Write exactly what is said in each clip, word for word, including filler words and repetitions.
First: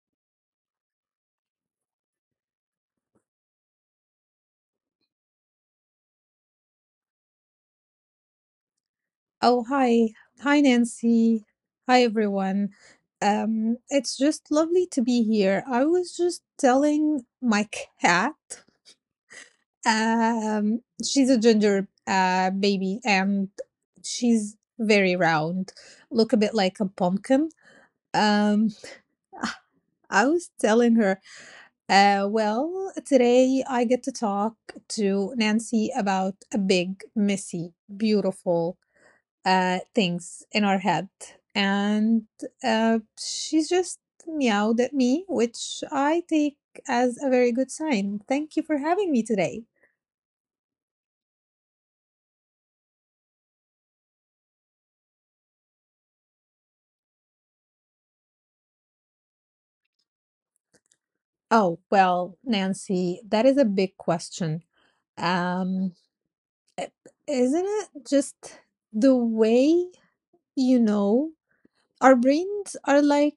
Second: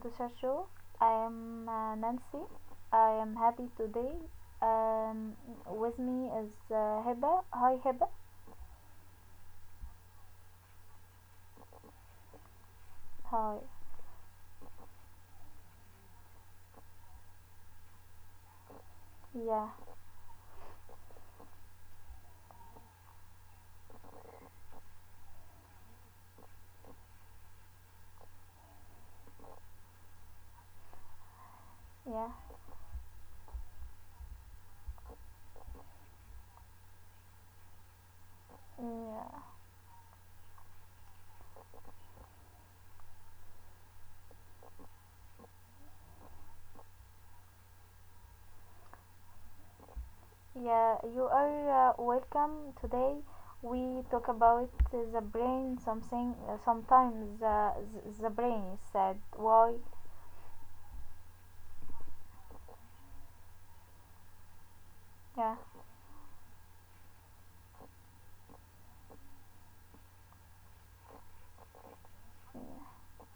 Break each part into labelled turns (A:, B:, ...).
A: to the show. I am uh, Nancy. I am happy today. Um, with me is uh, Hiba. Hi, Hiba.
B: Oh, hi. Hi, Nancy. Hi, everyone.
A: Hi.
B: Um, it's just lovely to be here. I was just telling my cat.
A: Yeah,
B: Um, she's a ginger uh, baby, and she's very round, look a bit like a pumpkin. Um, I was telling her, uh,
A: yeah,
B: well, today I get to talk to Nancy about a big, messy, beautiful
A: yeah.
B: uh, things in our head, and uh, she's just meowed at me, which I take as a very good sign. Thank you for having me today.
A: Yeah, you are uh, welcome today. We talk about uh, the brain, something, uh, sometimes uh, th- the brain said why.
B: Oh, well, Nancy, that is a big question.
A: Yeah,
B: Um, i- isn't it just the way, you know, our brains are like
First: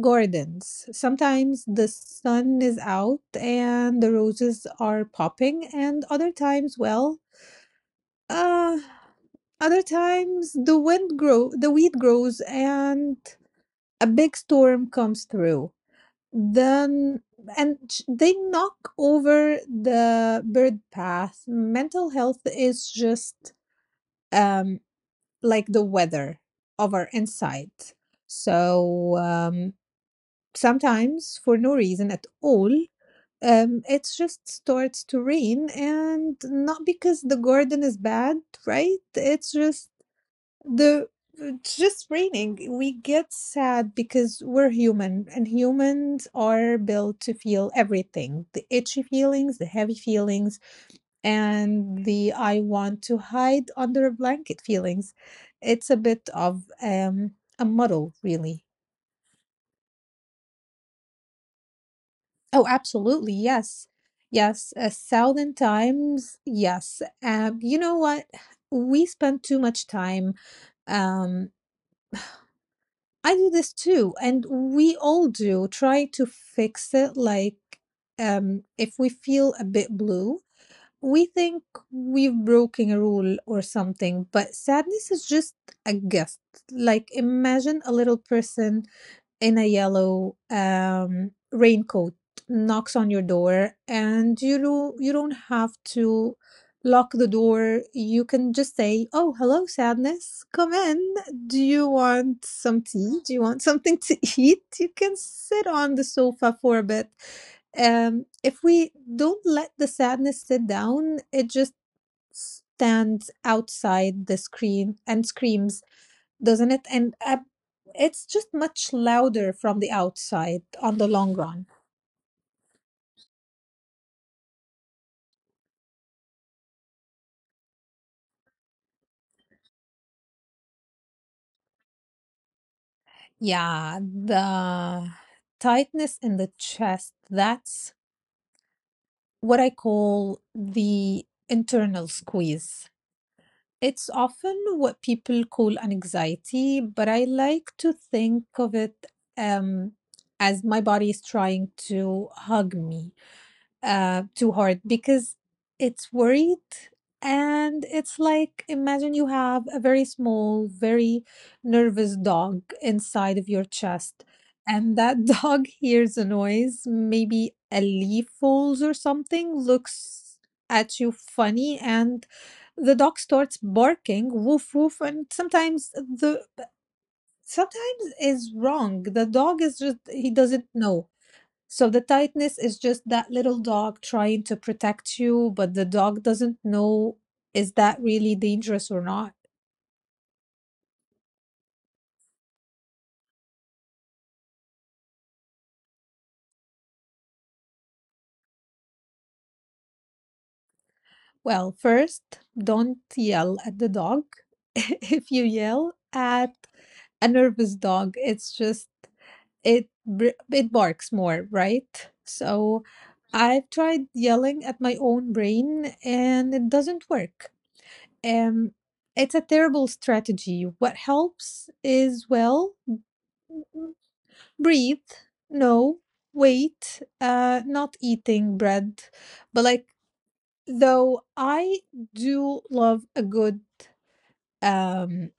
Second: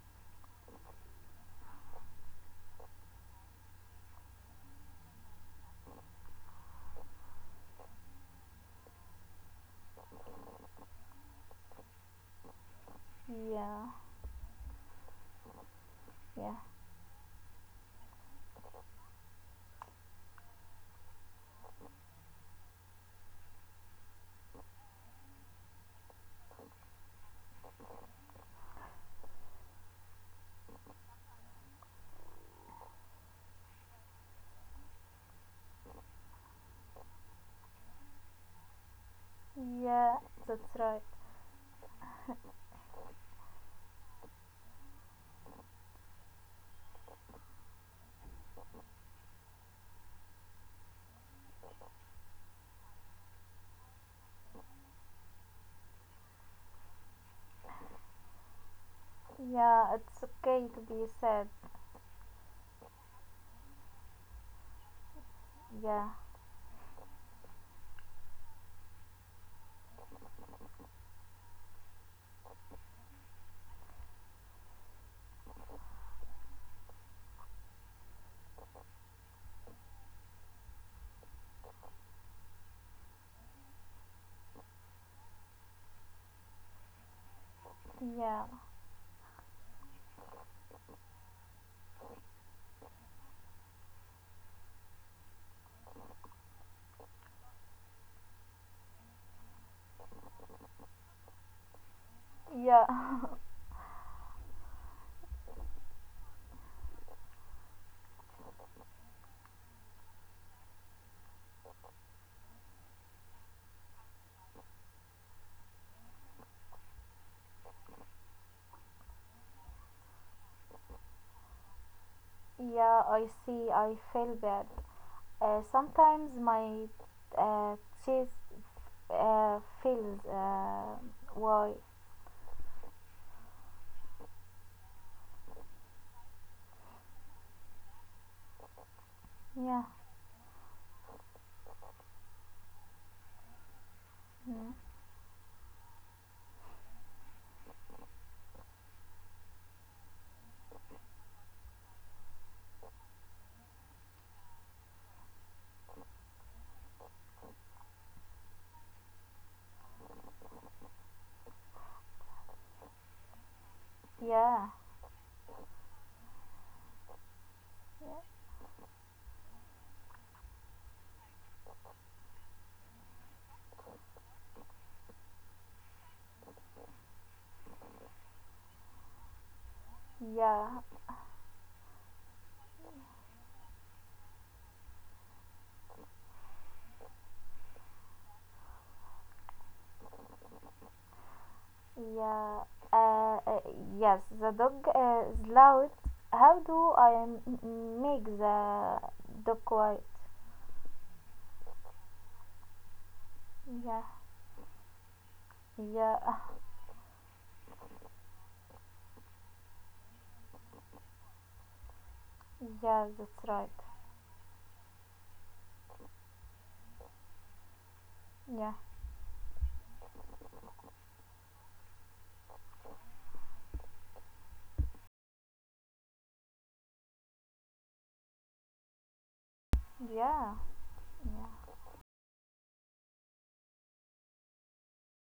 B: gardens. Sometimes the sun is out and the roses are popping, and other times, well, uh, other times the wind grow, the weed grows and
A: yeah,
B: a big storm comes through.
A: yeah,
B: Then and sh- They knock over the bird path. Mental health is just um like the weather of our inside, so um sometimes for no reason at all um it just starts to rain, and not because the garden is bad, right? It's just
A: yeah, that's right.
B: the it's just raining. We get sad because we're human, and humans are built to feel everything: the itchy feelings, the heavy feelings, and the I want to hide under a blanket feelings. It's a bit of um a muddle, really.
A: Yeah, it's okay to be sad.
B: Oh, absolutely, yes. Yes, a thousand
A: Yeah,
B: times yes. Um you know what, we spend too much time um. I do this too, and we all do, try to fix it. Like, um, if we feel a bit blue, we think we've broken a rule or something, but sadness is just a gift. Like, imagine a little
A: Yeah,
B: person in a yellow um, raincoat knocks on your door, and you do, you don't have to lock the door. You can just say, oh hello sadness, come in. Do you want
A: yeah,
B: some tea? Do you want something to eat? You can sit on the sofa for a bit. Um if we don't let the sadness sit down, it just stands outside the screen and screams, doesn't it? And uh, it's just much louder from the outside on the long run.
A: yeah. I see. I feel bad. Uh, sometimes my uh, chest uh, feels uh, why.
B: Yeah, the tightness in the chest, that's what I
A: Yeah,
B: call the internal squeeze. It's often
A: mm,
B: what people call an anxiety, but I like to think of it, um, as my body is trying to hug me uh, too hard because it's worried. And it's like, imagine you have a very small, very nervous dog inside of your chest,
A: yeah,
B: and that dog hears a noise, maybe a leaf falls or something, looks at you funny, and the dog starts barking, woof woof, and sometimes the sometimes is wrong. The dog is just, he doesn't
A: yeah,
B: know. So the tightness is just that little dog trying to protect you, but the dog doesn't know, is that really dangerous or not.
A: yeah. Uh, uh, yes, the dog uh, is loud. How do I m- m- make the dog quiet?
B: Well, first, don't yell at the
A: Yeah,
B: dog. If you yell
A: yeah,
B: at a nervous dog, it's just it br- it barks more, right? So
A: yeah. That's right.
B: I've tried yelling at my own brain, and it doesn't work. Um
A: Yeah,
B: it's a terrible strategy. What helps is, well, breathe. No, wait, uh not eating bread, but like,
A: yeah,
B: though
A: yeah,
B: I do love a good um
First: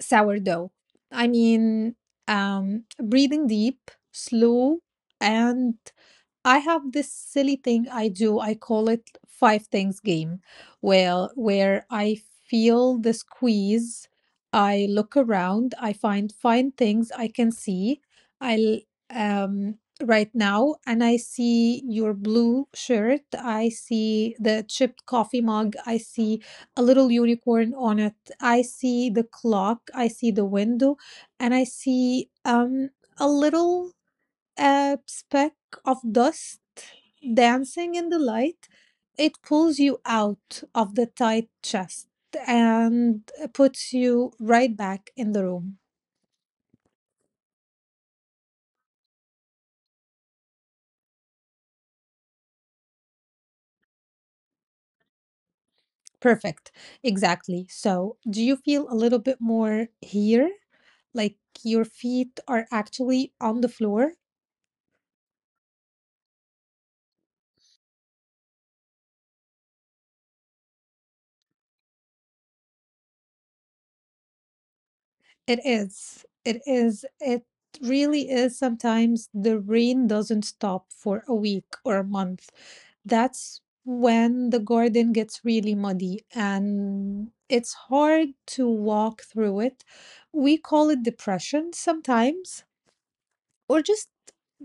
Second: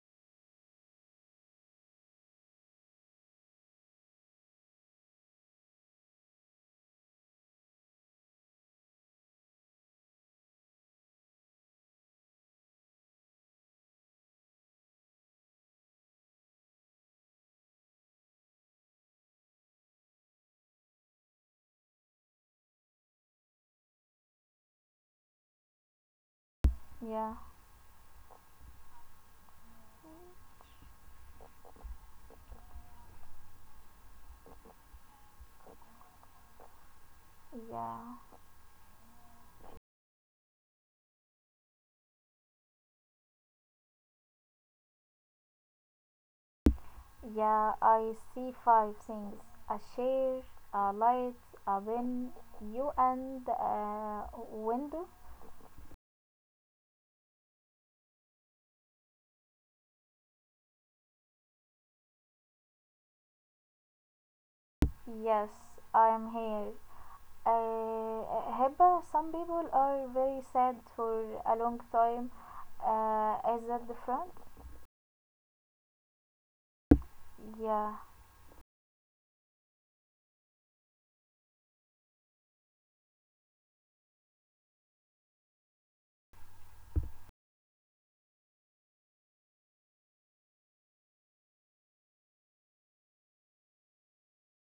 B: sourdough. I mean, um breathing deep, slow. And I have this silly thing I do. I call it five things game, where where I feel the squeeze, I look around, I find fine things I can see. I um right now, and I see your blue shirt, I see the chipped coffee mug, I see a little
A: yeah,
B: unicorn on it. I see the clock, I see the window, and I see um a little, a speck of dust dancing in the
A: yeah.
B: light. It pulls you out of the tight chest and puts you right back in the room.
A: Yeah, I see five things: a chair, a light, a pen, you, and a window.
B: Perfect. Exactly. So, do you feel a little bit more here? Like your feet are actually on the floor.
A: Yes, I am here. Uh, Hiba, some people are very sad for a long time. Uh, is that different?
B: It is. It is. It
A: Yeah,
B: really is. Sometimes the rain doesn't stop for a week or a month. That's when the garden gets really muddy and it's hard to walk through it. We call it depression sometimes, or just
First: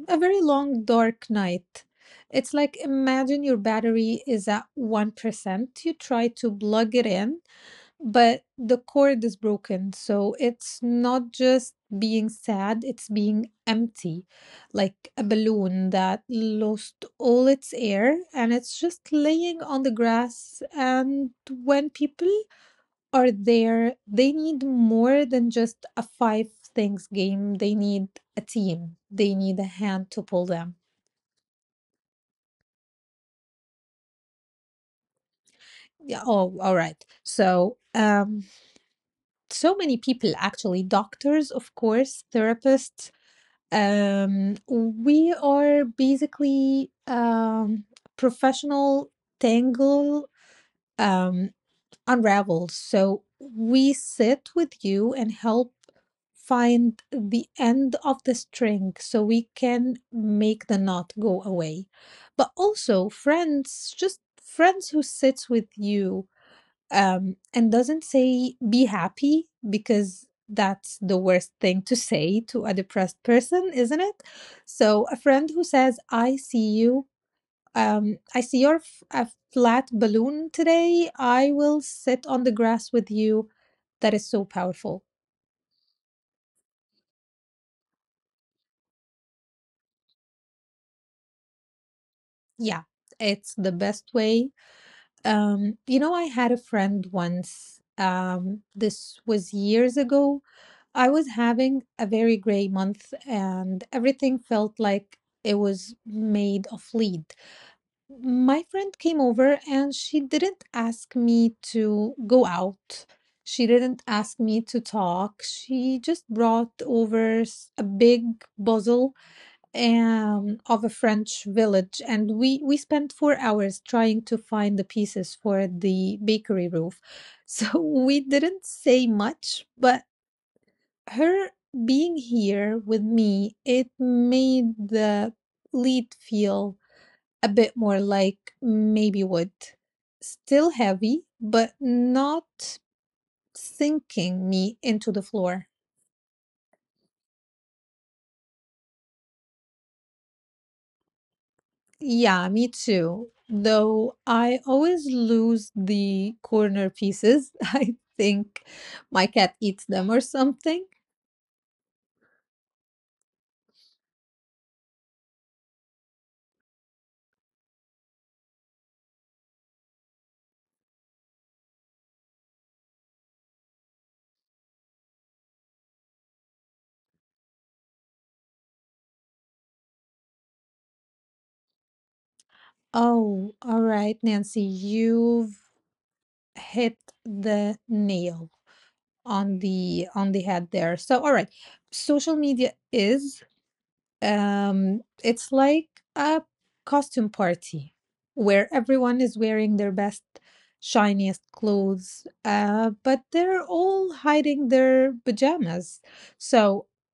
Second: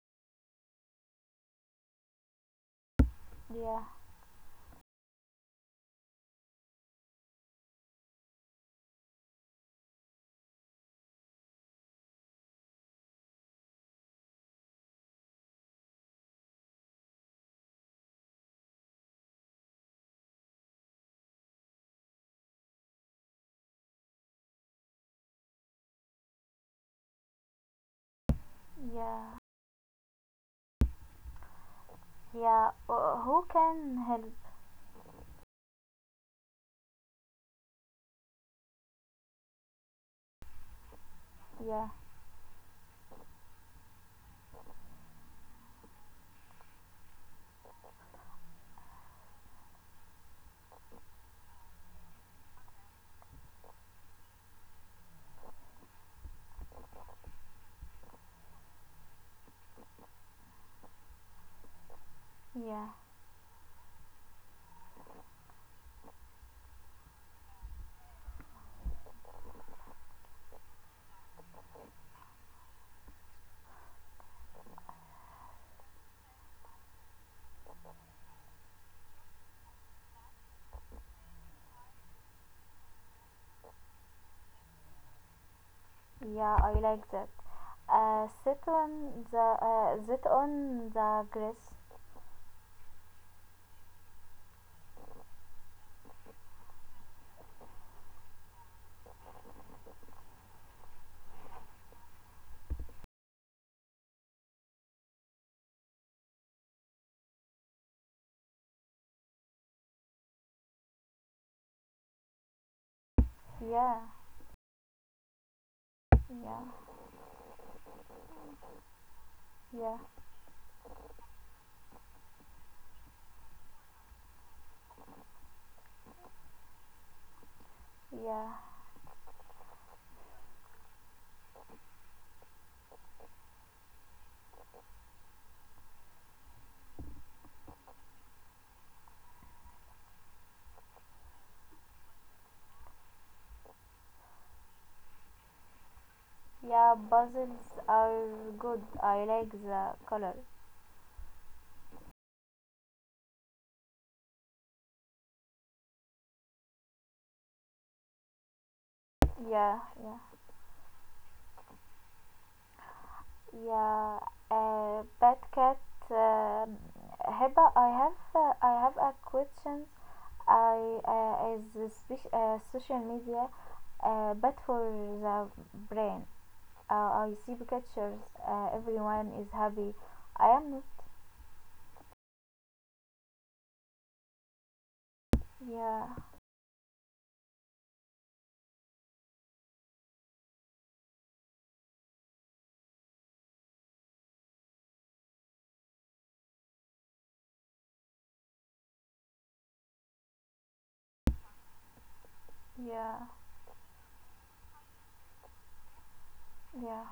B: a very long dark night. It's like, imagine your
A: yeah,
B: battery is at one percent. You try to plug it in, but the cord is broken. So it's not just being sad, it's being empty, like a balloon that lost all its air, and it's just laying on the grass. And when people are there, they need more than just a five things game. They need a team, they
A: yeah,
B: need a hand to pull them.
A: yeah. Uh, who can help?
B: Yeah. Oh, all right, so um so many people, actually. Doctors, of
A: Yeah,
B: course, therapists. Um, we are basically um, professional tangle um, unravels. So we sit with you and help find the end of the string so we can make the knot go away. But
A: yeah,
B: also friends, just friends who sits with you, um, and doesn't say be happy, because that's the worst thing to say to a depressed person, isn't it? So, a friend who says, I see you, um, I see your f- a flat balloon today, I will sit on the grass with you. That is so powerful.
A: yeah. I like that. Uh, sit on the uh, sit on the grass.
B: Yeah, it's the best way. Um, you know, I had a friend once, um, this was years ago. I was having a very gray month, and everything felt like it was made of lead. My friend came over, and she didn't ask me to go out. She
A: Yeah,
B: didn't ask me to talk. She just
A: yeah.
B: brought over s- a big puzzle,
A: Yeah,
B: um, of a French village, and we we spent four hours trying to find the pieces for the bakery roof. So we didn't
A: yeah,
B: say much, but her being here with me, it made the lead feel a bit more like maybe wood. Still heavy, but not sinking me into the floor.
A: yeah. Puzzles are good. I like the color.
B: Yeah, me too. Though I always lose the corner pieces. I think my cat
A: Yeah,
B: eats them
A: yeah,
B: or something.
A: yeah. Uh, bad cat. Uh, Heba, I have, uh, I have a question. I uh, is the spec- uh, social media uh, bad for the brain? Uh, I see pictures. Uh, everyone is happy. I am not.
B: Oh, all right, Nancy, you've
A: Yeah,
B: hit the nail. On the on the head there. So all right, social media is um it's like a costume party where everyone is wearing their best, shiniest clothes, uh but
A: yeah,
B: they're all hiding their pajamas. So
A: yeah,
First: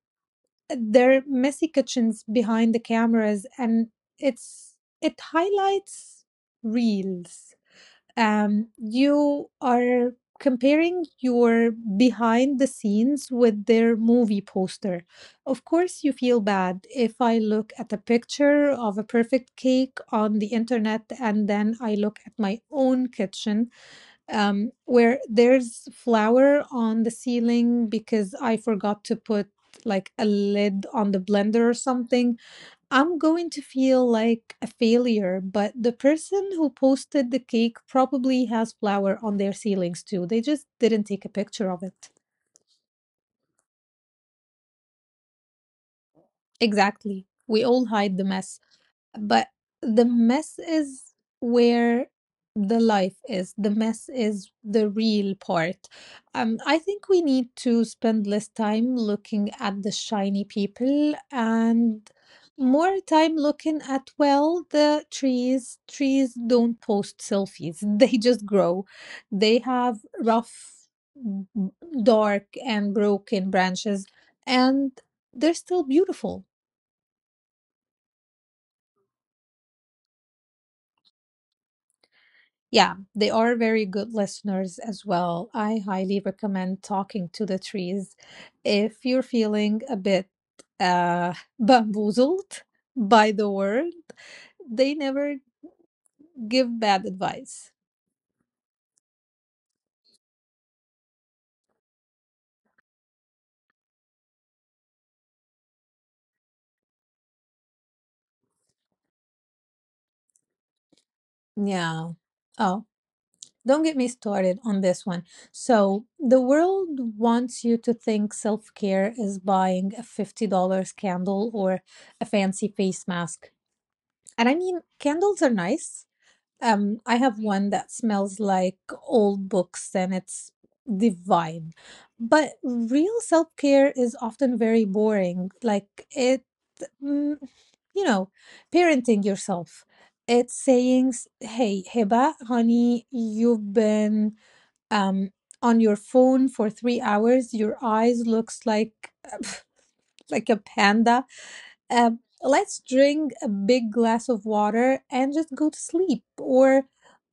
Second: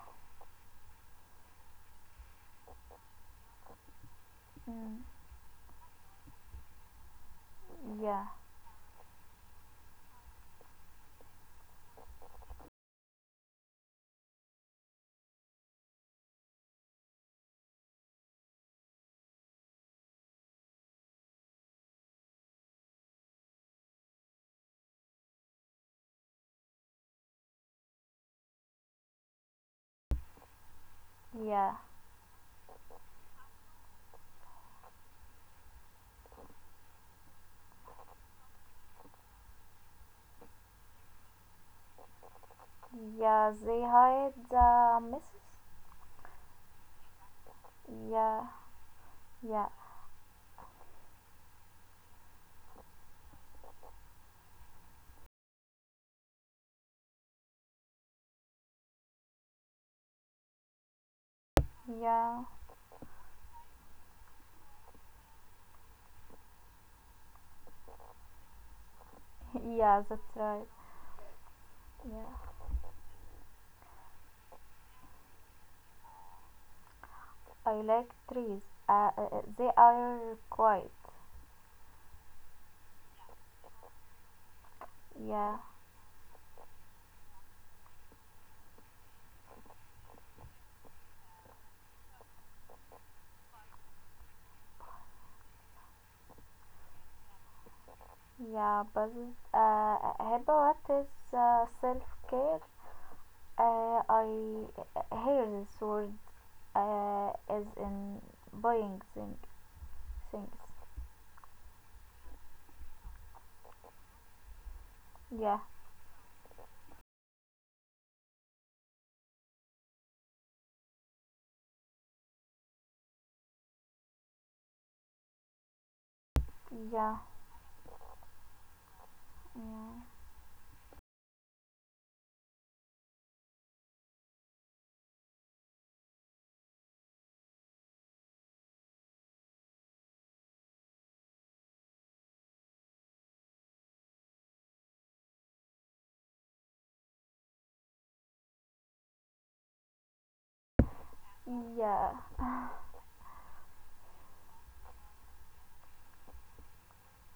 B: they're messy kitchens behind the cameras, and it's
A: mm,
B: it highlights reels.
A: yeah,
B: Um, you are comparing your behind the scenes with their movie poster. Of course, you feel bad. If I look at a picture of a perfect cake on the internet, and then I look at my own kitchen, um, where there's flour on the ceiling because I forgot to put like a lid on the blender or
A: yeah,
B: something, I'm going to feel like a failure. But the person who posted the cake probably has flour on their ceilings too. They just didn't take a picture of it.
A: yeah. They hide the message.
B: Exactly. We all hide the mess.
A: Yeah,
B: But
A: yeah,
B: the mess is where the life is. The mess is the real part. Um I think we need to spend less time looking at the shiny people, and
A: yeah,
B: more time looking at, well, the trees. Trees don't post selfies. They just grow. They have
A: yeah, that's
B: rough,
A: right.
B: b-
A: Yeah,
B: dark and broken branches, and they're still beautiful.
A: I like trees. Uh, uh, uh, they are quiet.
B: Yeah, they are very good listeners as well.
A: Yeah,
B: I highly recommend talking to the trees if you're feeling a bit uh, bamboozled by the world. They never give bad advice.
A: yeah, but uh, how about is uh, self care. Uh, I hear this word uh, as in buying thing, things.
B: Yeah. Oh, don't get me started on this one.
A: Yeah,
B: So, the world wants you to think self care is buying a fifty dollar candle or a fancy face mask. And I mean, candles are nice. Um, I
A: yeah,
B: have one that smells like old books,
A: yeah,
B: and it's divine. But real self-care is often very boring. Like it, mm, you know, parenting yourself. It's saying, s- "Hey, Heba, honey, you've been um on your phone for three hours. Your eyes looks like like a panda.
A: yeah,
B: Um, let's drink a big glass of water and just go to sleep." Or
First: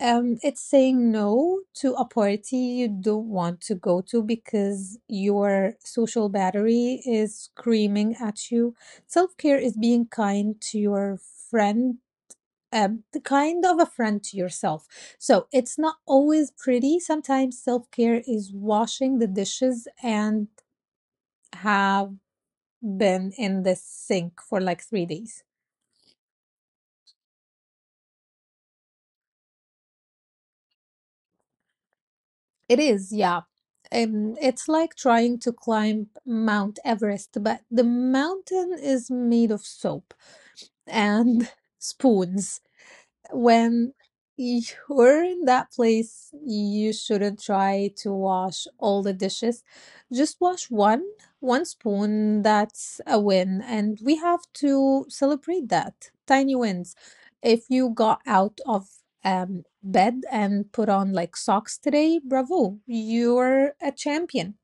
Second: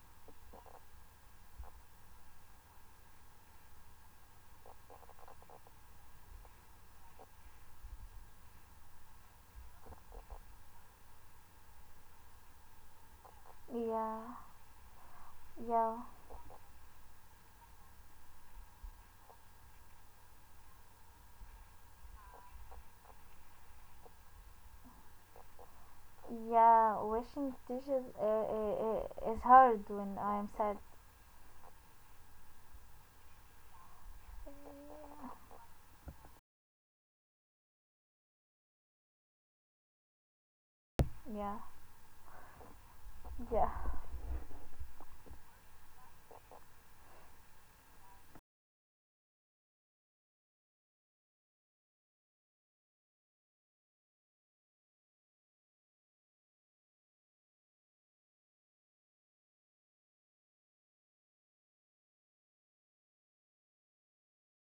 B: um, it's saying no to a party you don't want to go to because your social battery is screaming at you. Self care is being kind to your friend. Um, the kind of a
A: yeah,
B: friend to yourself. So it's
A: yeah.
B: not always pretty. Sometimes self care is washing the dishes and have been in the sink for like three days.
A: Yeah, washing dishes uh, uh, uh, is hard when I'm sad.
B: It is, yeah. Um, it's like trying to climb Mount Everest, but the mountain is made of soap and
A: Yeah.
B: spoons.
A: Yeah,
B: When you're in that place, you shouldn't try to wash all the dishes. Just wash one, one spoon. That's a win. And we have to celebrate that. Tiny wins. If you got out of um, bed and put on like socks today, bravo, you're a champion.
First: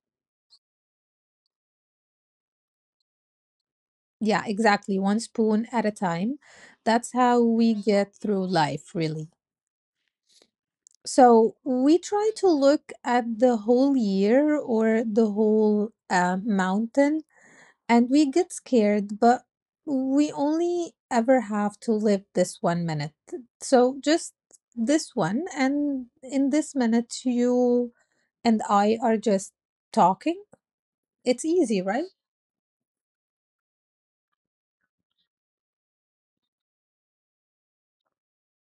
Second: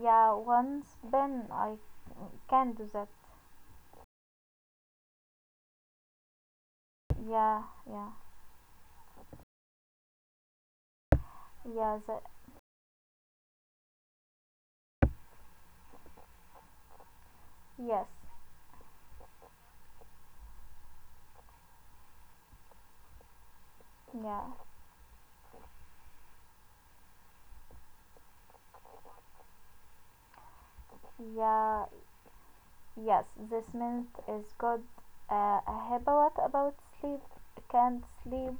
A: yeah. Once Ben, I can do that.
B: Yeah, exactly. One spoon at a time. That's how
A: Yeah,
B: we
A: yeah,
B: get through life, really. So we
A: yeah. The,
B: try to look at the whole year or the whole uh, mountain,
A: yes,
B: and we get scared, but we only ever have to live this one minute. So just
A: yeah,
B: this one, and in this minute, you and I are just talking. It's easy,
A: yeah,
B: right?
A: yes. This mint is good. Uh, uh, what about sleep? Can't sleep.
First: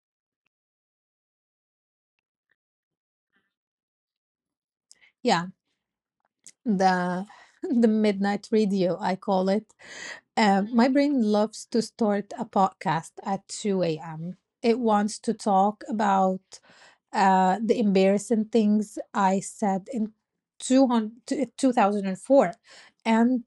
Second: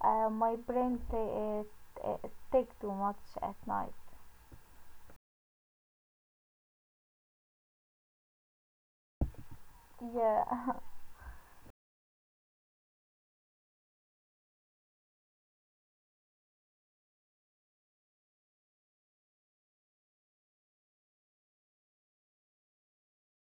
A: Uh, my brain t- it. It take too much at night.
B: Yeah. the the midnight radio I call it.
A: Yeah,
B: Uh, my brain loves to start a podcast at two a m. It wants to talk about uh, the embarrassing things I said in two hundred two thousand four. And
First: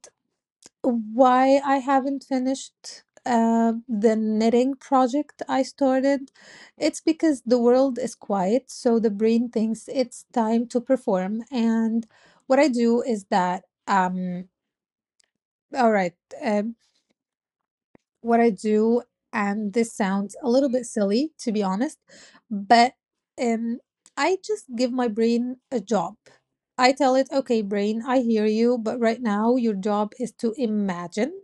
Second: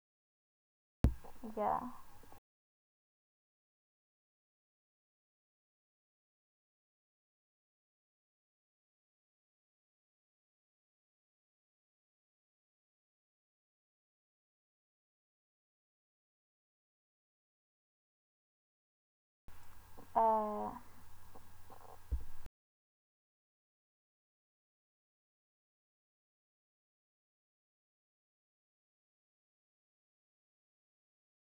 B: why I
A: yeah,
B: haven't finished uh, the knitting project I started. It's because the world is quiet, so the brain thinks it's time to perform. And what I do is that, um, all right, um, what I do, and this sounds a
A: uh,
B: little bit silly to be honest, but um, I just give my brain a job. I tell it, okay, brain, I hear you, but right now your job is to imagine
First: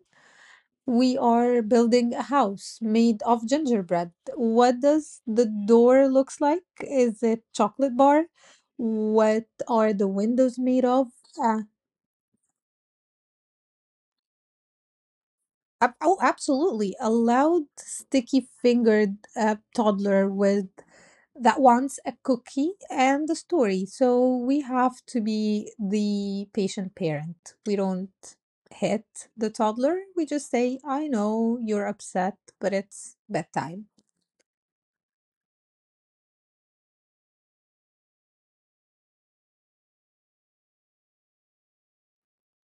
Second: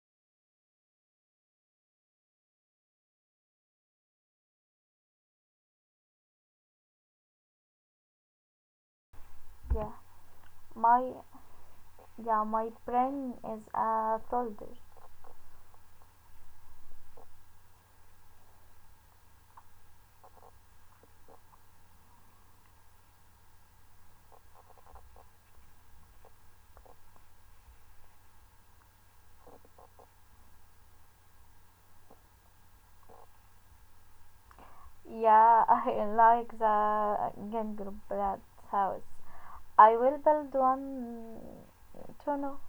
B: we are building a house made of gingerbread. What does the door looks like? Is it chocolate bar? What
A: yeah.
B: are the windows made of?
A: My
B: Uh,
A: yeah, my brain is a uh, soldier.
B: ab- oh, absolutely. A loud, sticky-fingered uh, toddler with that wants a cookie and a story. So we have to be the patient parent. We don't hit the toddler. We just say, I know you're upset, but it's bedtime.
A: Yeah, I like the gingerbread house. I will build one tunnel.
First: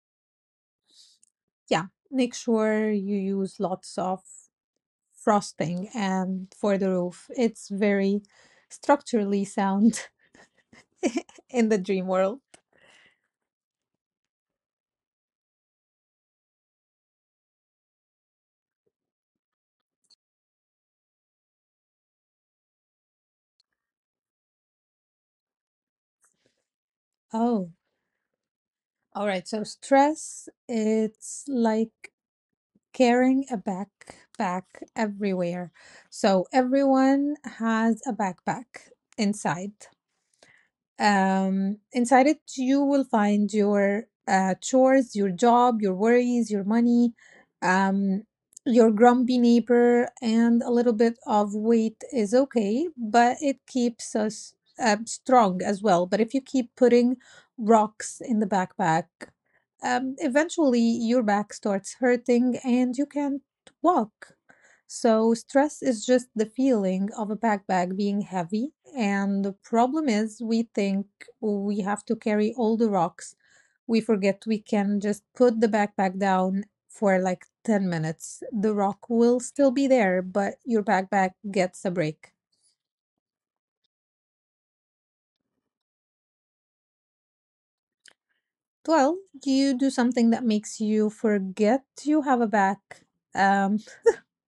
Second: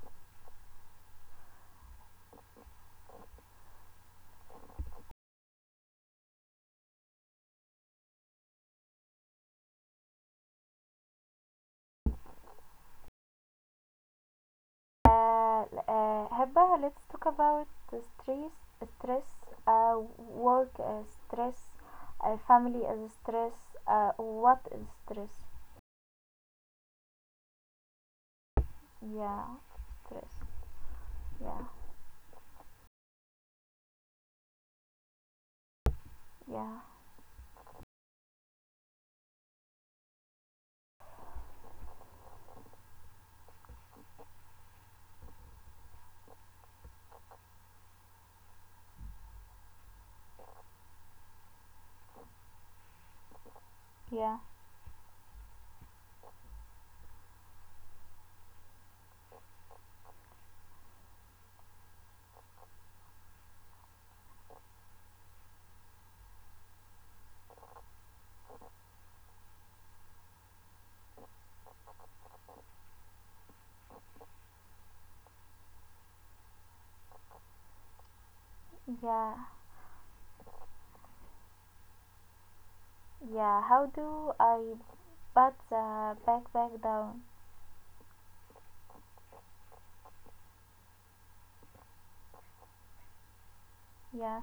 B: Yeah, make sure you use lots of frosting and for the roof. It's very structurally sound in the dream world.
A: Uh, uh, Heba, let's talk about stress, stress, uh, work as stress, uh, family as stress. Uh, what is stress?
B: Oh, all right.
A: Yeah,
B: So
A: stress.
B: stress, it's
A: Yeah,
B: like carrying a backpack everywhere. So
A: yeah,
B: everyone has a backpack inside. Um, inside it, you will find your uh, chores, your job, your worries, your money, um, your grumpy neighbor, and a little bit of weight is okay, but it keeps
A: yeah,
B: us uh, strong as well. But if you keep putting rocks in the backpack, um, eventually your back starts hurting and you can't walk. So, stress is just the feeling of a backpack being heavy. And the problem is, we think we have to carry all the rocks. We forget we can just put the backpack down for like ten minutes. The rock will
A: yeah,
B: still be there, but your backpack gets a break.
A: yeah. How do I put the backpack down?
B: Well, you do something that makes you forget you have a back. Um,
A: Yeah,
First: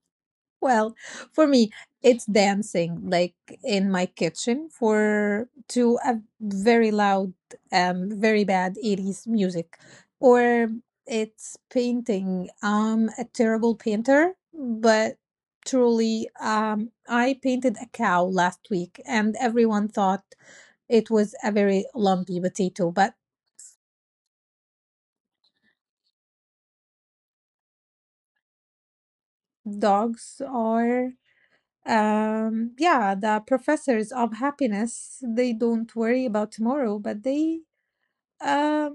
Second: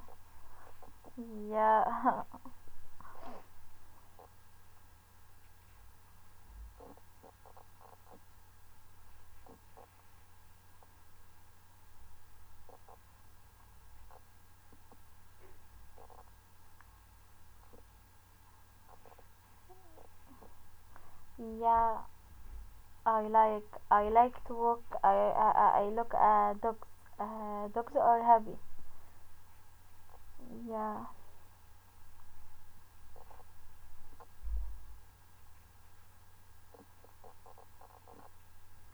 B: Well, for me, it's
A: yeah,
B: dancing, like in my kitchen, for to a very loud, um, very bad eighties music, or it's painting. I'm a terrible painter, but truly, um, I painted a cow last week, and everyone thought it was a very
A: yeah.
B: lumpy potato, but
A: I like I like to walk. I I, I- I look at dogs. Uh, dogs are happy.
B: dogs are.
A: Yeah,
B: Um yeah, the professors of happiness, they don't worry about tomorrow, but they um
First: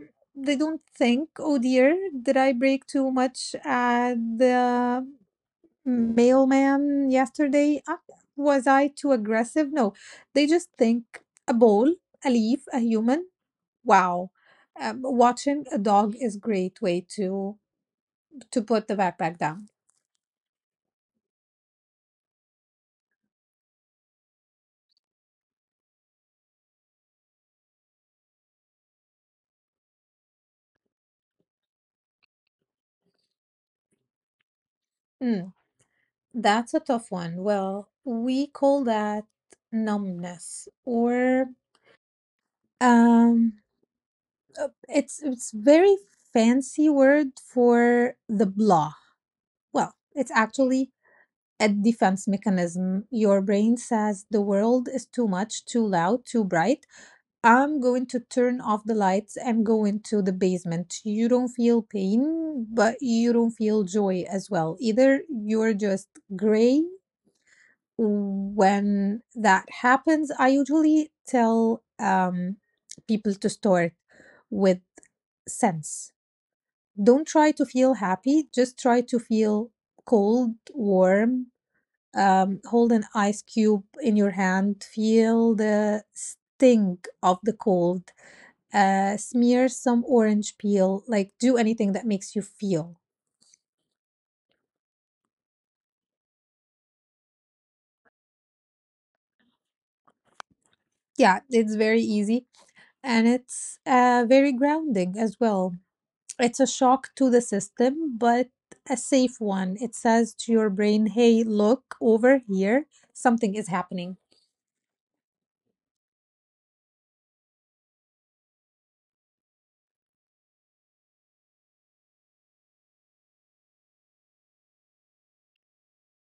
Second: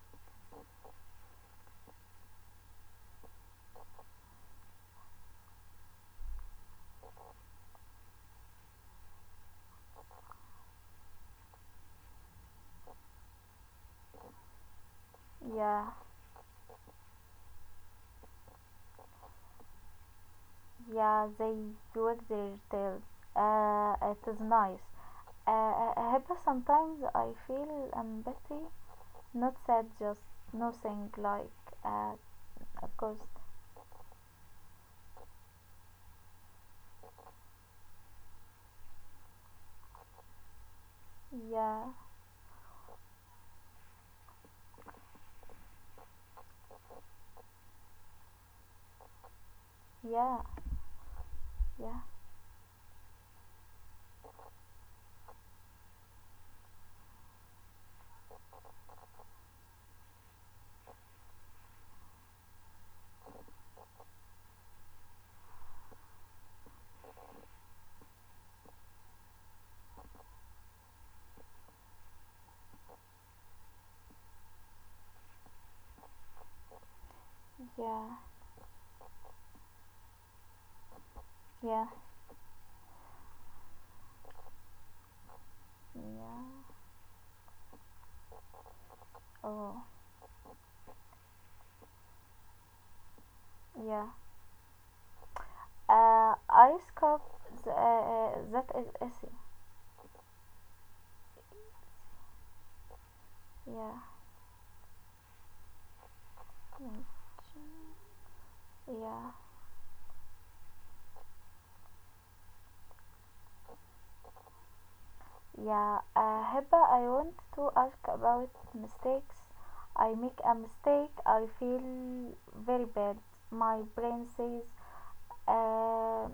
B: they don't think, oh dear, did I break too much at the mailman yesterday? Uh, was I too aggressive? No, they just think a ball, a leaf, a human, wow. Um, watching a
A: yeah,
B: dog is great way to to put the backpack down.
A: yeah. They wag their tails. Uh, it is nice. Uh, uh, uh, but sometimes I feel empathy. Not sad, just nothing like uh, a ghost.
B: Mm, that's a tough one. Well, we call that numbness, or
A: Yeah,
B: um, uh, it's it's very fancy word for the blah. Well, it's
A: yeah,
B: actually a
A: yeah,
B: defense mechanism. Your brain says the world is too much, too loud, too bright. I'm going to turn off the lights and go into the basement. You don't feel pain, but you don't feel joy as well. Either you're just gray. When that happens, I usually tell um, people to start with sense. Don't try to feel
A: yeah,
B: happy, just try to feel cold, warm,
A: yeah,
B: um, hold an ice cube in your hand, feel the
A: yeah.
B: sting of the cold, uh, smear
A: Oh,
B: some orange peel, like do anything that makes you feel.
A: yeah. Uh, I scoff. Uh, uh, that is easy.
B: Yeah, it's very easy and it's
A: Yeah.
B: uh, very grounding as well. It's a
A: Mm.
B: shock to the system, but a
A: Yeah,
B: safe one. It says to your brain, hey, look over here, something is happening.
A: yeah. Uh, Hiba, I want to ask about mistakes. I make a mistake, I feel very bad. My brain says, uh,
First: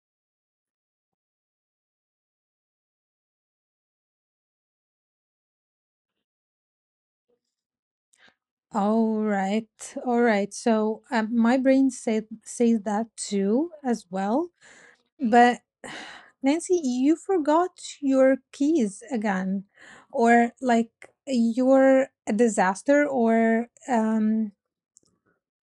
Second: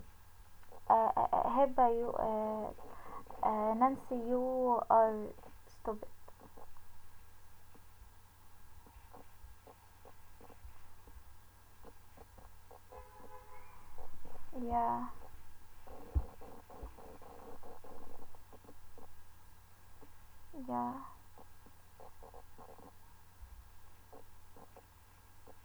A: uh, uh, Hiba, you, uh, uh, Nancy, you are stupid.
B: All right, all right. So um, my brain said says that too as well.
A: Yeah,
B: But Nancy, you forgot your keys again, or like
A: yeah.
B: you're a disaster, or um,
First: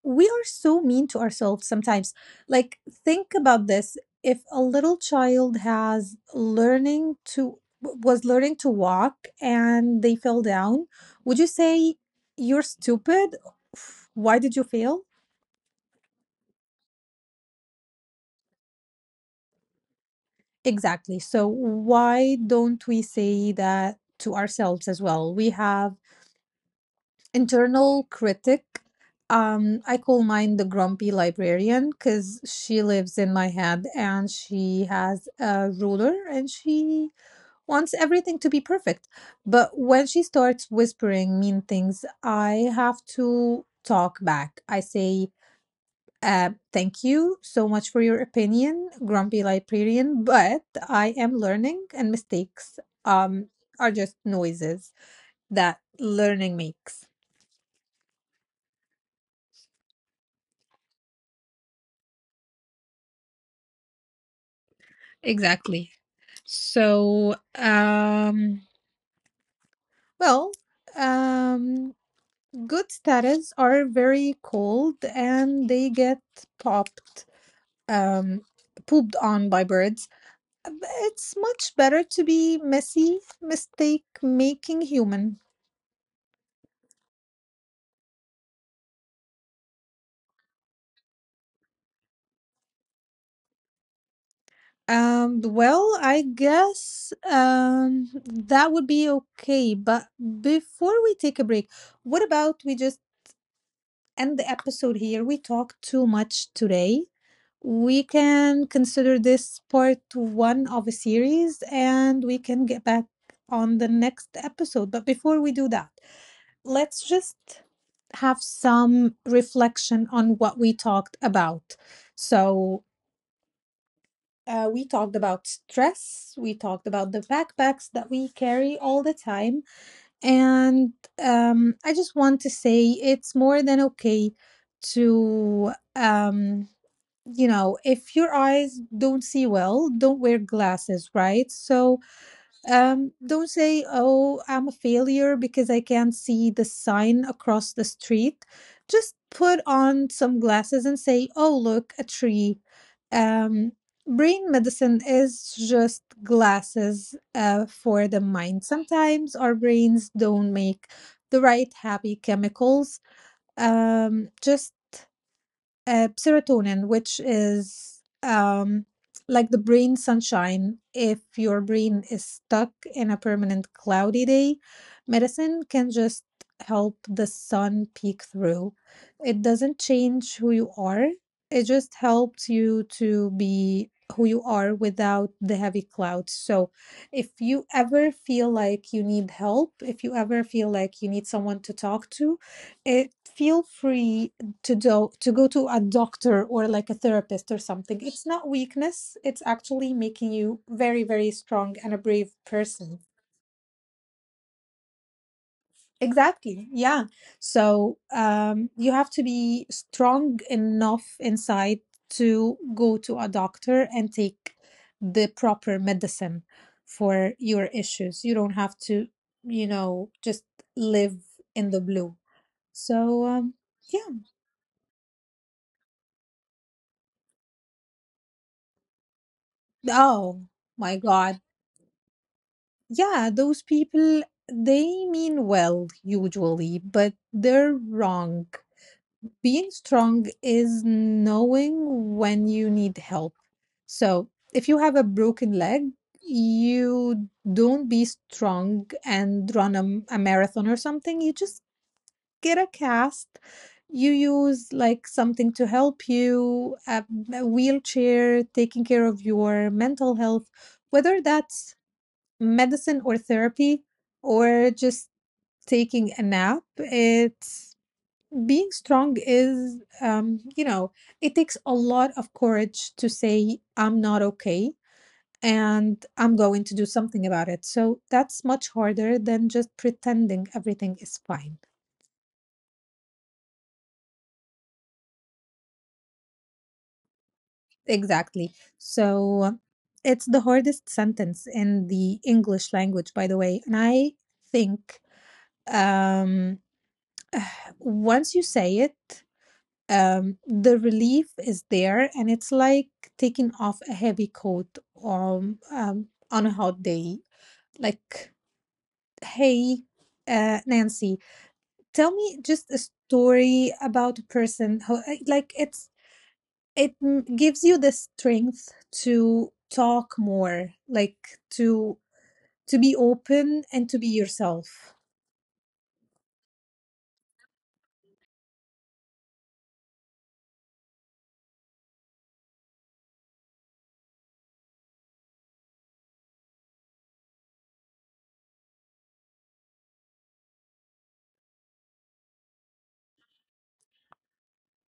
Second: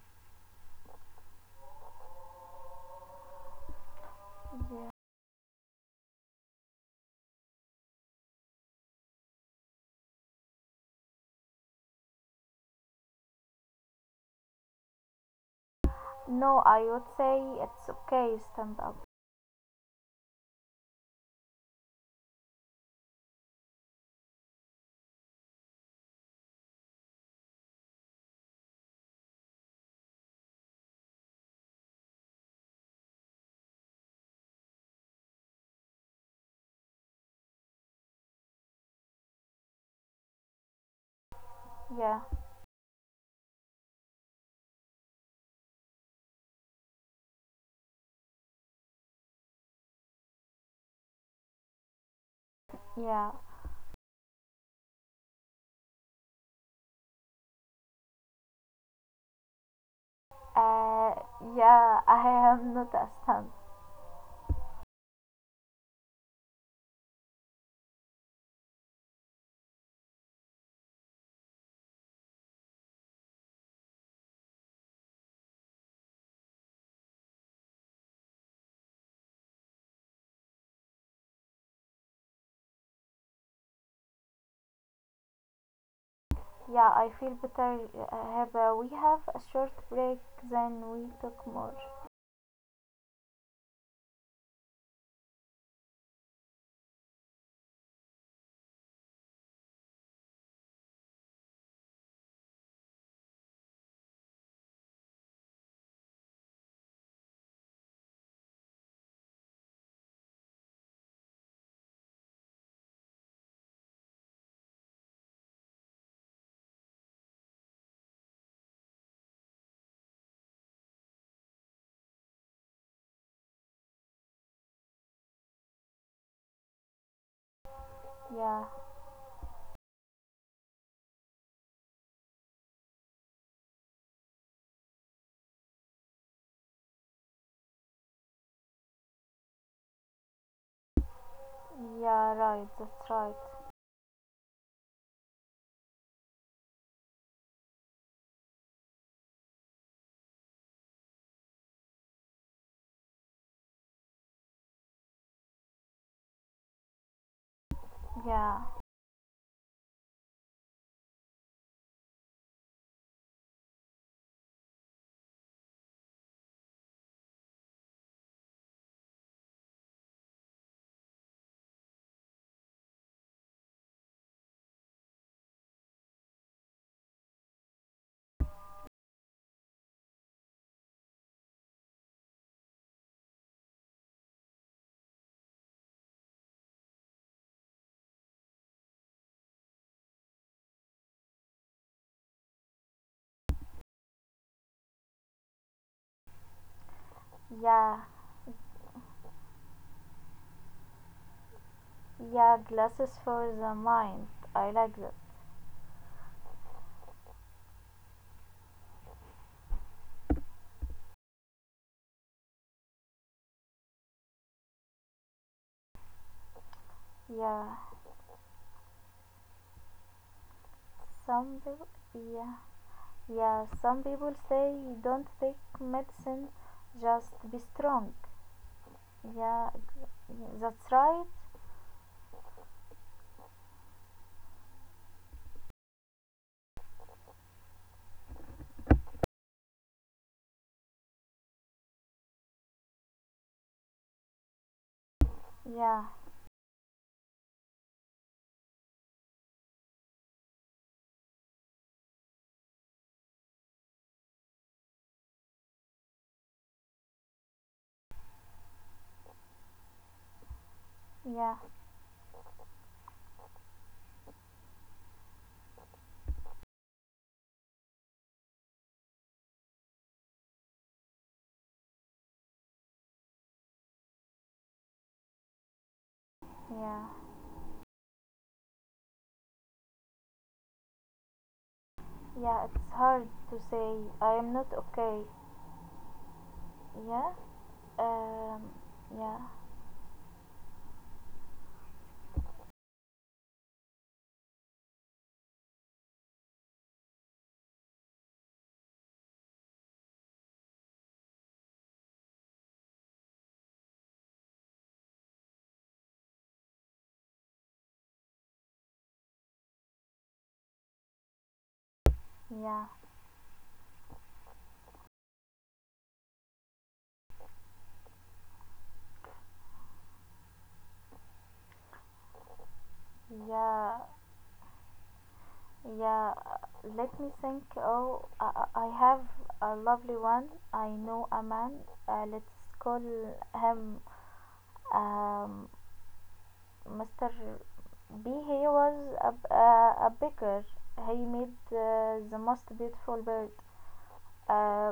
B: we are so mean to ourselves sometimes. Like, think about this. If a little child has learning to was learning to walk and they fell down, would you say you're stupid? Why did you fail?
A: No, I would say it's okay, stand up.
B: Exactly. So, why don't we say that to ourselves as well? We have internal critic. Um, I call mine the grumpy librarian because she lives in my head and she has a ruler and she wants everything to be perfect. But when she starts whispering mean things,
A: Yeah,
B: I have to talk back. I say, uh, thank you so much for your opinion, Grumpy Librarian, but I am learning and mistakes
A: yeah.
B: um are just noises that learning makes.
A: Uh, yeah, I am not a stand.
B: Exactly. So, um, well, um, good status are very cold and they get popped, um, pooped on by birds. It's much better to be messy, mistake making human.
A: Yeah, I feel better. Uh, Have uh, we have a short break, then we talk more.
B: Um, well, I guess um that would be okay. But before we take a break, what about we just end the episode here? We talked too much today. We can consider this part one of a series and we can get back on the next episode. But before we do that, let's just have some reflection on what we talked about. So, uh, we talked about stress. We talked about the backpacks that we
A: Yeah,
B: carry all the time. And um, I just want to say it's more than okay to, um, you know, if your eyes don't see well, don't wear glasses, right? So
A: yeah, right, that's
B: um,
A: right.
B: don't say, "Oh, I'm a failure because I can't see the sign across the street." Just put on some glasses and say, "Oh, look, a tree." Um, Brain medicine is just glasses uh, for the
A: Yeah,
B: mind. Sometimes our brains don't make the right happy chemicals. Um, just uh, Serotonin, which is um, like the brain sunshine. If your brain is stuck in a permanent cloudy day, medicine can just help the sun peek through. It doesn't change who you are, it just helps you to be who you are without the heavy clouds. So if you ever feel like you need help, if you ever feel like you need someone to talk to, it feel free to do to go to a doctor or like a therapist or
A: yeah,
B: something. It's not weakness, it's actually making you very very strong and a brave
A: yeah.
B: person.
A: Glasses for the mind. I like that.
B: Exactly, yeah. So um you have to be strong enough inside to go to a doctor and take the proper medicine for
A: Yeah,
B: your issues. You don't have to, you know, just live
A: some
B: in the
A: people.
B: blue.
A: Yeah,
B: So um
A: yeah. Some
B: yeah.
A: people say don't take medicine, just be strong. Yeah,
B: Oh
A: that's
B: my
A: right.
B: god. Yeah, those people, they mean well usually, but they're wrong. Being strong is knowing when you need help. So if you have a broken leg,
A: Yeah,
B: you don't be strong and run a, a marathon or something. You just get a cast. You use like something to help you, a, a wheelchair, taking care of your mental health, whether
A: yeah,
B: that's medicine or therapy or just taking a nap. It's being strong is um you know, it takes a lot of courage to say, I'm not okay, and I'm going to do
A: yeah,
B: something about it. So that's much harder than just pretending everything is fine.
A: yeah. It's hard to say I am not okay. Yeah,
B: Exactly.
A: um, yeah.
B: So it's the hardest sentence in the English language, by the way. And I think, um once you say it, um, the relief is there, and it's like taking off a heavy coat um, um, on a hot day. Like, hey, uh, Nancy, tell me just a
A: Yeah,
B: story about a person who, uh, like, it's it m- gives you the strength to talk more, like to to be open and
A: yeah,
B: to be yourself.
A: yeah. uh, Let me think. Oh, I, I I have a lovely one. I know a man. Uh, let's call him um, Mister B. He was a, a, a baker. He made uh, the most beautiful bird. Uh,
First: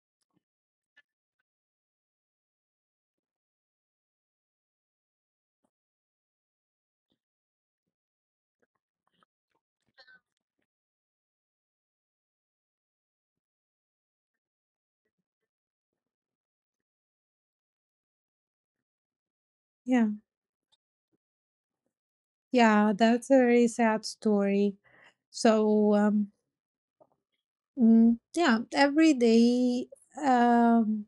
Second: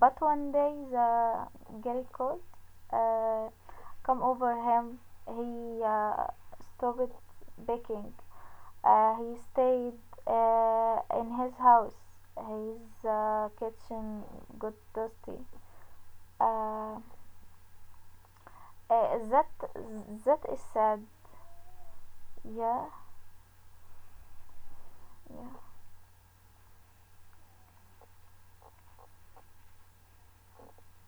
A: but one day the girl called. Uh, Come over him. He uh, stopped baking. Uh, he stayed uh, in his house. His uh, kitchen got dusty. Uh, uh, that
B: Yeah,
A: that is sad. Yeah,
B: yeah, that's a very sad story.
A: yeah,
B: So. um, Mm, yeah, every day, um,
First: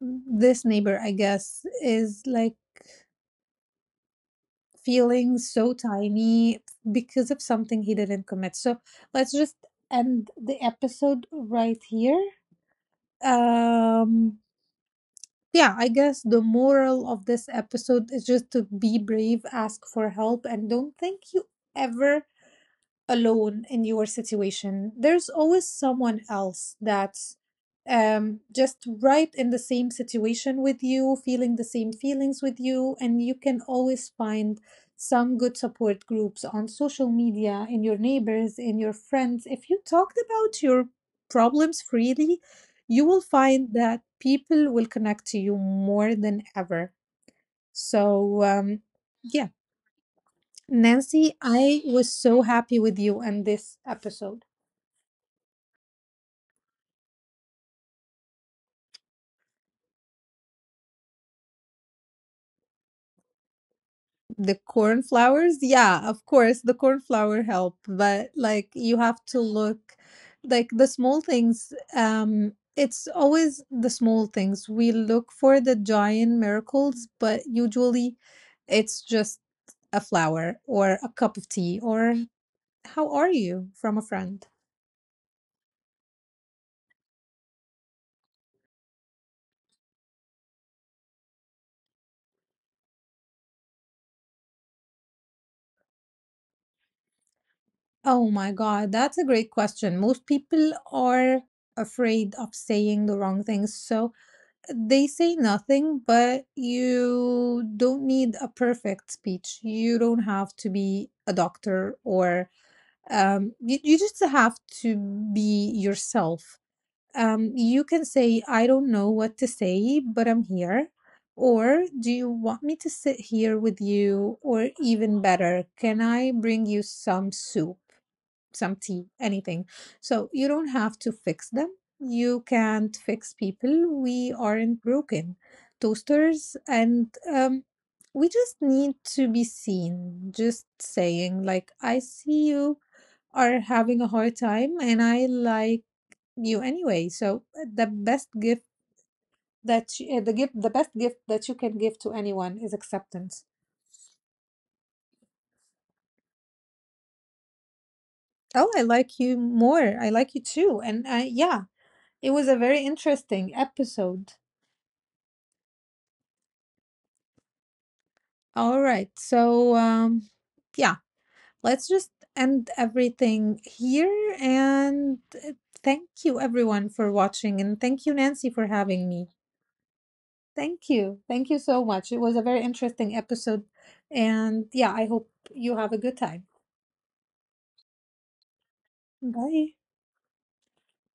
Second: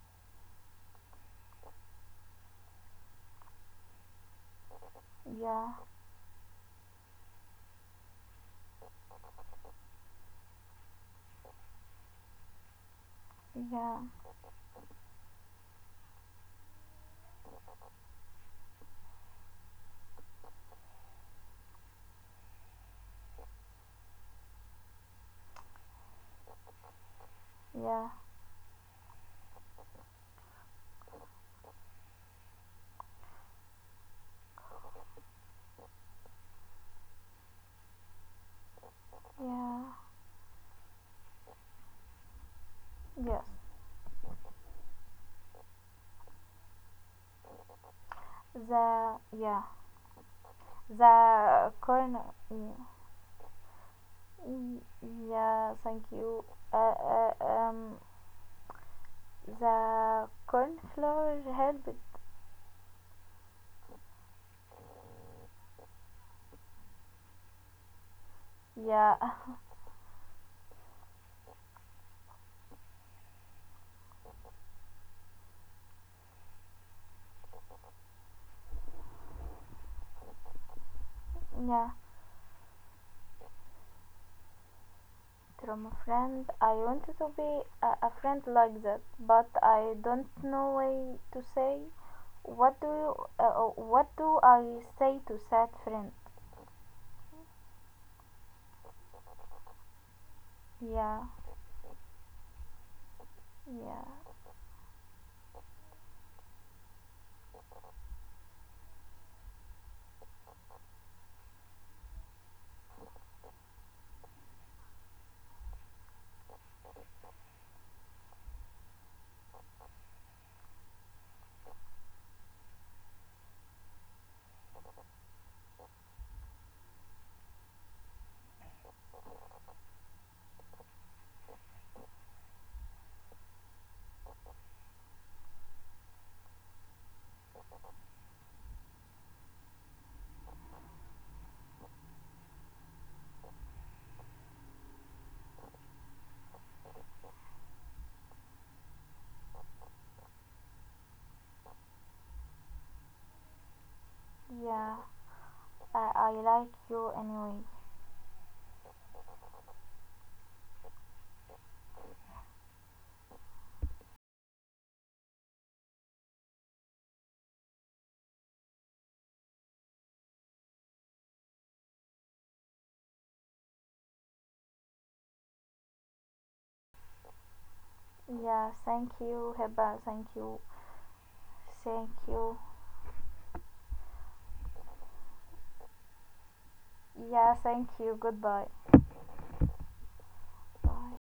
B: this neighbor, I guess, is like feeling
A: yeah,
B: so tiny because of something he didn't commit. So let's just end the episode right here.
A: yeah,
B: Um, yeah, I guess the moral of this episode is just to be brave, ask for help, and don't think you ever alone in your situation. There's always someone else that's
A: yeah,
B: um, just right in the same situation with you, feeling the same feelings with you, and you can always find some good support groups on social media, in your neighbors, in your friends. If you
A: yeah.
B: talked about your problems freely, you will
A: Yes.
B: find that people will connect to you more than ever. So, um,
A: The
B: yeah,
A: Yeah,
B: Nancy,
A: the
B: I was
A: corner.
B: so
A: Yeah,
B: happy with you and this episode.
A: yeah, thank you. Uh, uh, um, the cornflower helped.
B: The cornflowers? Yeah, of course, the cornflower help, but like you
A: Yeah,
B: have to look like the small things. Um, it's always the small things. We look for the giant miracles, but usually it's just a flower or a cup of tea
A: yeah.
B: or how are you from a friend?
A: From a friend. I wanted to be a, a friend like that, but I don't know way to say. What do you, uh, uh, what do I say to that friend?
B: Oh my God, that's a great question. Most people
A: Yeah,
B: are afraid of saying the wrong things. So
A: yeah,
B: they say nothing, but you don't need a perfect speech. You don't have to be a doctor or um, you, you just have to be yourself. Um, you can say, I don't know what to say, but I'm here. Or do you want me to sit here with you? Or even better, can I bring you some soup, some tea, anything? So you don't have to fix them. You can't fix people. We aren't broken toasters. And um, We just need to be seen. Just saying, like, I see you are having a hard time and I like you anyway. So uh, the best gift that you, uh, the gift the best gift that you can give to anyone is acceptance.
A: yeah. I, I like you anyway.
B: Oh, I like you more, I like you too, and I, yeah, it was a very interesting episode. All right, so um yeah, let's just end everything here and uh, thank you everyone for watching, and thank you Nancy
A: Yeah,
B: for having
A: thank
B: me.
A: you, Heba. Thank you,
B: Thank you. Thank you so
A: thank
B: much. It was a
A: you.
B: very interesting episode. And yeah, I hope you have a good time.
A: Yeah, thank you. Goodbye.
B: Bye.
A: Bye.